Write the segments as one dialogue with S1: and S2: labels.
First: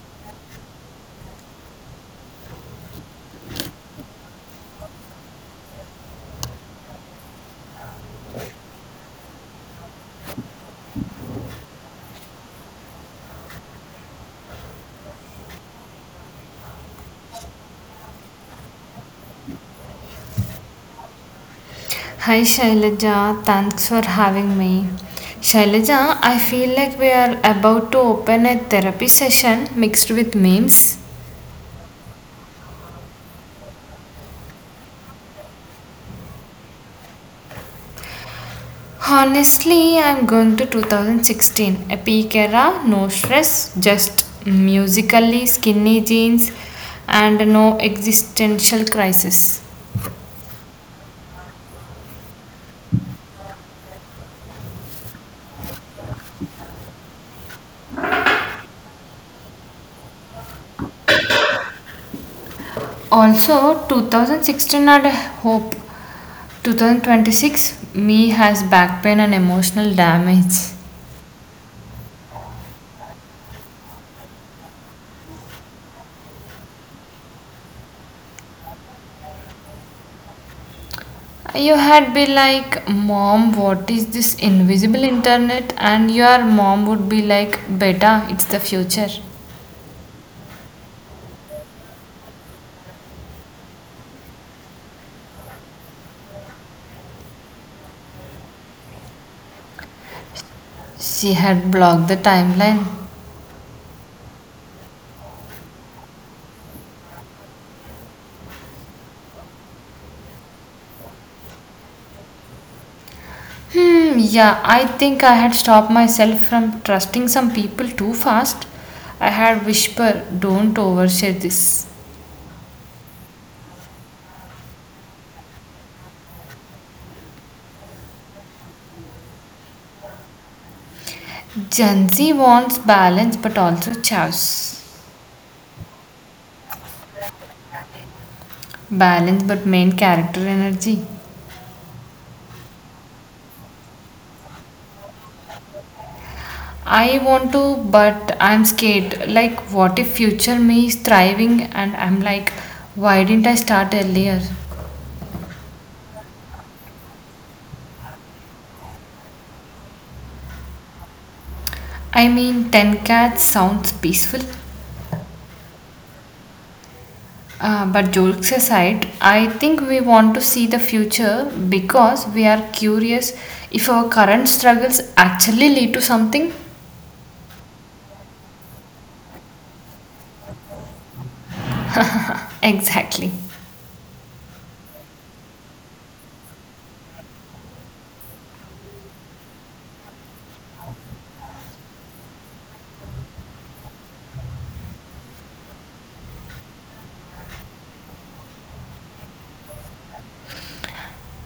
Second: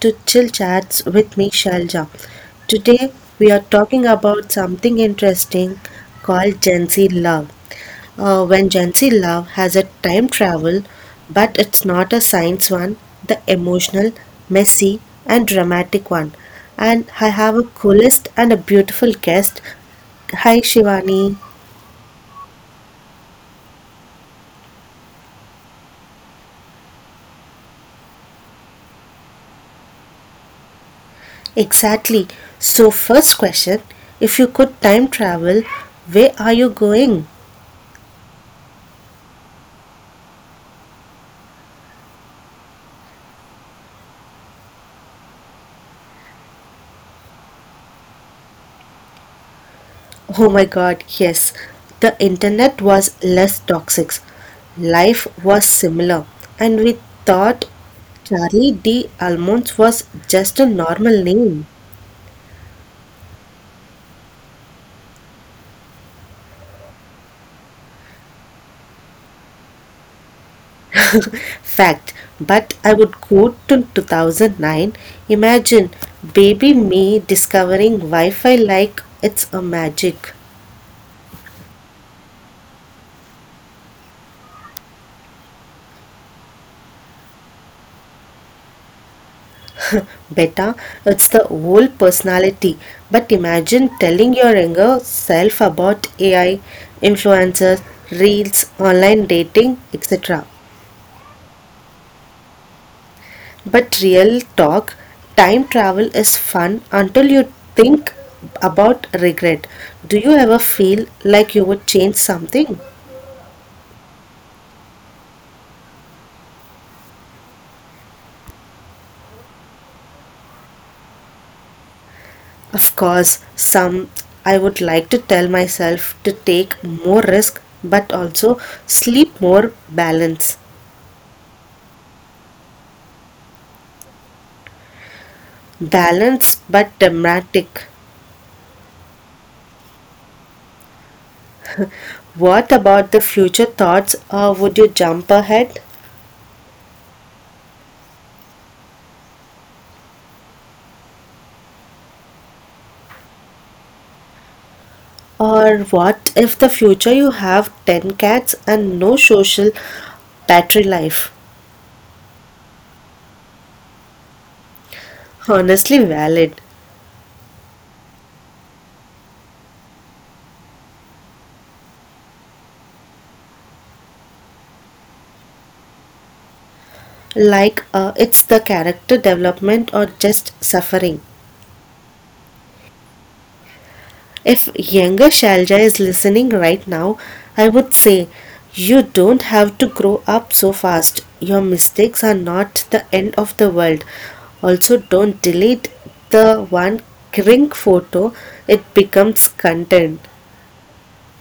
S1: to Chill Chats with me, Shalja. Today we are talking about something interesting called Gen Z love. When Gen Z love has a time travel, but it's not a science one, the emotional, messy, and dramatic one. And I have a coolest and a beautiful guest. Hi Shivani.
S2: Hi Shailaja, thanks for having me. Shailaja, I feel like we are about to open a therapy session mixed with memes.
S1: Exactly. So, first question, if you could time travel, where are you going?
S2: Honestly, I'm going to 2016, a peak era, no stress, just musically skinny jeans and no existential crisis.
S1: Oh my god, yes. The internet was less toxic. Life was similar. And we thought Charlie D. Almonds was just a normal name.
S2: Also, 2016 had a hope. 2026, me has back pain and emotional damage.
S1: Fact. But I would go to 2009. Imagine baby me discovering Wi Fi like it's a magic.
S2: You had be like, Mom, what is this invisible internet? And your mom would be like, Beta, it's the future.
S1: Better. It's the whole personality. But imagine telling your younger self about AI, influencers, reels, online dating, etc.
S2: She had blocked the timeline.
S1: But real talk, time travel is fun until you think about regret. Do you ever feel like you would change something?
S2: Hmm, yeah, I think I had stopped myself from trusting some people too fast. I had whisper, don't overshare this.
S1: Of course, some I would like to tell myself to take more risk but also sleep more balance.
S2: Gen Z wants balance but also chaos.
S1: Balanced but dramatic.
S2: Balance but main character energy.
S1: What about the future thoughts? Or would you jump ahead?
S2: I want to, but I'm scared. Like, what if future me is thriving and I'm like, why didn't I start earlier?
S1: Or what if the future you have 10 cats and no social battery life?
S2: I mean, 10 cats sounds peaceful.
S1: Honestly, valid.
S2: But jokes aside, I think we want to see the future because we are curious if our current struggles actually lead to something.
S1: Like, it's the character development or just suffering.
S2: Exactly.
S1: If younger Shalja is listening right now, I would say you don't have to grow up so fast. Your mistakes are not the end of the world. Also, don't delete the one crink photo, it becomes content.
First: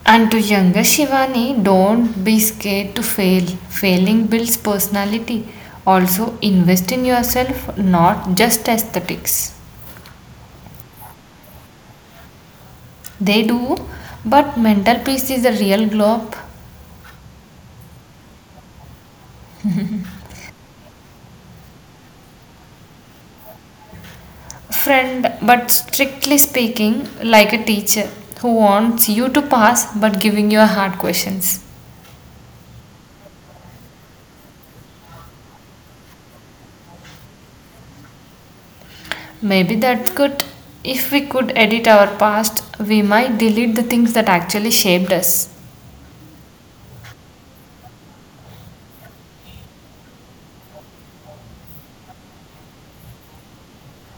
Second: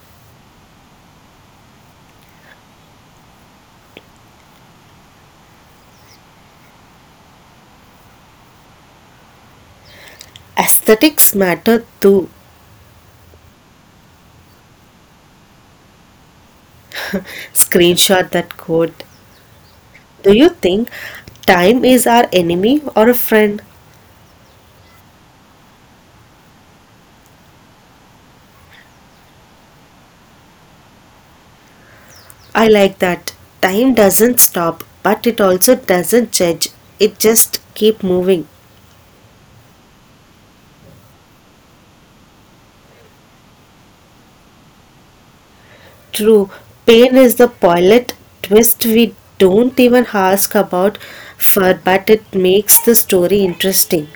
S2: And to younger Shivani, don't be scared to fail. Failing builds personality. Also, invest in yourself, not just aesthetics.
S1: Aesthetics matter too.
S2: They do, but mental peace is the real glow up.
S1: Screenshot that quote. Do you think time is our enemy or a friend?
S2: Friend, but strictly speaking, like a teacher who wants you to pass but giving you hard questions.
S1: I like that. Time doesn't stop, but it also doesn't judge. It just keep moving.
S2: Maybe that's good. If we could edit our past, we might delete the things that actually shaped us.
S1: True, pain is the pilot twist we don't even ask about for, but it makes the story interesting.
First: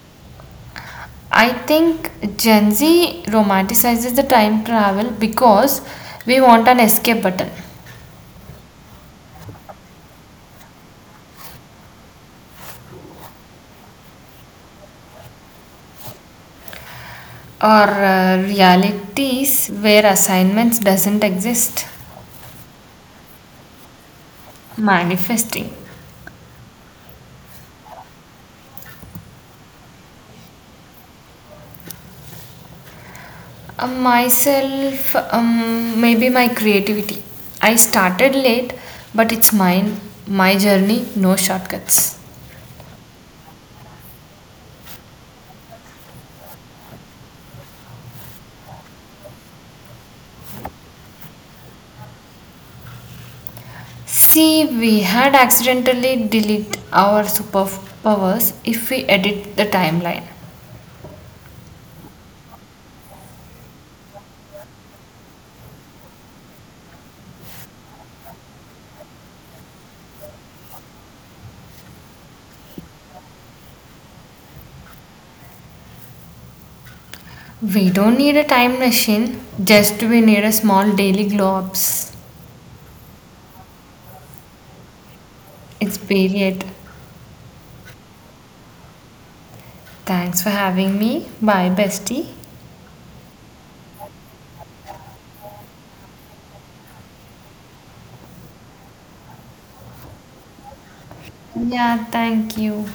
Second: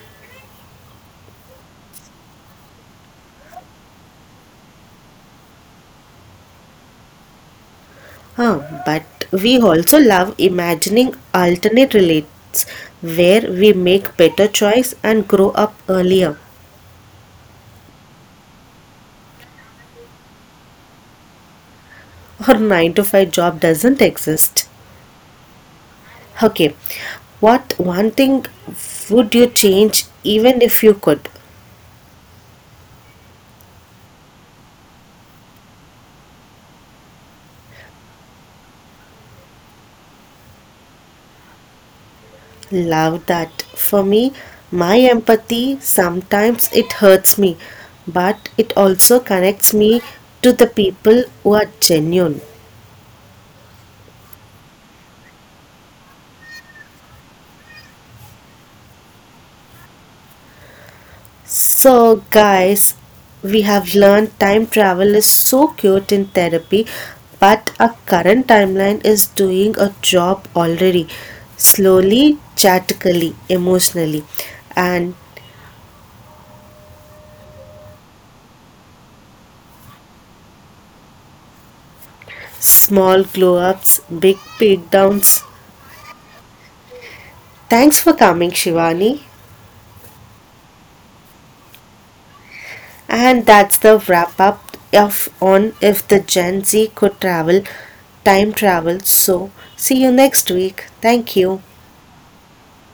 S2: I think Gen Z romanticizes the time travel because we want an escape button,
S1: Huh, but we also love imagining alternate relates where we make better choice and grow up earlier.
S2: or realities where assignments doesn't exist.
S1: Or 9 to 5 job doesn't exist.
S2: Manifesting.
S1: Okay, what one thing would you change even if you could?
S2: Myself, maybe my creativity. I started late, but it's mine, my journey, no shortcuts.
S1: Love that. For me, my empathy sometimes it hurts me, but it also connects me to the people who are genuine.
S2: See, we had accidentally deleted our superpowers if we edit the timeline.
S1: So, guys, we have learned time travel is so cute in therapy, but our current timeline is doing a job already, slowly, chatically, emotionally, and
S2: We don't need a time machine, just we need a small daily glow ups.
S1: small glow ups, big breakdowns.
S2: It's period.
S1: Thanks for coming, Shivani.
S2: Thanks for having me. Bye, bestie.
S1: And that's the wrap up of on if the Gen Z could travel, time travel. So, see you next week. Thank you.
S2: Yeah, thank you.